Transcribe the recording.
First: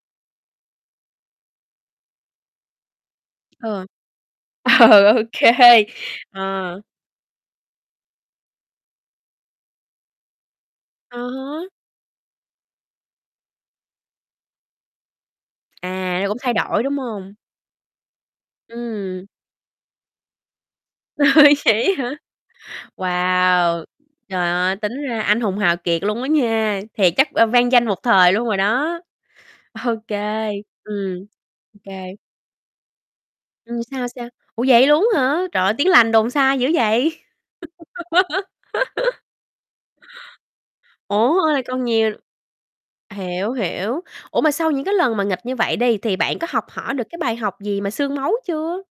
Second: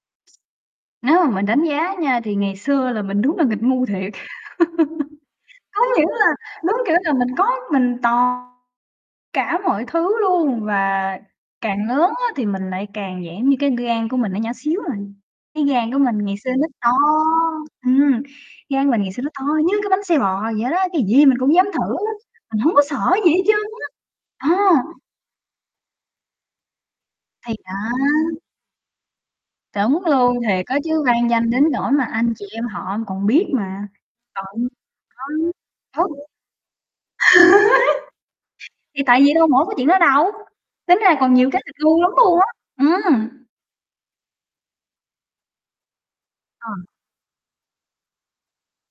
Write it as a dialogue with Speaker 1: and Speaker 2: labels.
Speaker 1: Nếu mà mình đánh giá á nha, thì ngày xưa là mình đúng là nghịch ngu
Speaker 2: Ờ.
Speaker 1: thiệt!
Speaker 2: Ờ, ô
Speaker 1: Có
Speaker 2: kê.
Speaker 1: nghĩa là đúng
Speaker 2: Ờ.
Speaker 1: kiểu là mình có mình toàn cả mọi thứ luôn,
Speaker 2: Ừ
Speaker 1: và
Speaker 2: hứ.
Speaker 1: càng lớn á, thì mình lại càng dạng như cái gan của mình nó nhỏ xíu à, cái gan của
Speaker 2: À,
Speaker 1: mình ngày
Speaker 2: cũng
Speaker 1: xưa
Speaker 2: thay
Speaker 1: nó
Speaker 2: đổi,
Speaker 1: to
Speaker 2: đúng hông?
Speaker 1: ừm, gan mình ngày xưa
Speaker 2: Ừm.
Speaker 1: nó to như cái bánh xe bò vậy đó, cái gì mình
Speaker 2: Ơi,
Speaker 1: cũng dám
Speaker 2: vậy
Speaker 1: thử
Speaker 2: á
Speaker 1: á,
Speaker 2: hả?
Speaker 1: mình hổng có sợ gì hết trơn
Speaker 2: Wow! Trời
Speaker 1: á!
Speaker 2: ơi!
Speaker 1: Ờ.
Speaker 2: Tính ra anh hùng hào kiệt luôn á nha, thiệt chắc, ờ,
Speaker 1: Thì
Speaker 2: vang
Speaker 1: đó!
Speaker 2: danh một thời luôn rồi đó! Ô
Speaker 1: Đúng luôn
Speaker 2: kê,
Speaker 1: thiệt á chứ,
Speaker 2: ừm.
Speaker 1: vang danh đến
Speaker 2: Ô
Speaker 1: nỗi mà
Speaker 2: kê.
Speaker 1: anh chị em họ còn biết
Speaker 2: Ừm,
Speaker 1: mà.
Speaker 2: sao, sao?
Speaker 1: Ừ,
Speaker 2: Ủa vậy luôn á
Speaker 1: đó,
Speaker 2: hả? Trời ơi, tiếng lành
Speaker 1: đúng.
Speaker 2: đồn xa dữ vậy!
Speaker 1: Thì tại vì đâu mỗi cái chuyện đó đâu, tính ra còn
Speaker 2: Ủa,
Speaker 1: nhiều
Speaker 2: ê,
Speaker 1: cái nghịch
Speaker 2: còn
Speaker 1: ngu
Speaker 2: nhiều
Speaker 1: lắm luôn á! Ừm.
Speaker 2: hiểu, hiểu. Ủa, mà sau những cái lần mà nghịch như vậy đi, thì bạn có học
Speaker 1: Ờ.
Speaker 2: hỏi được cái bài học gì mà xương máu chưa?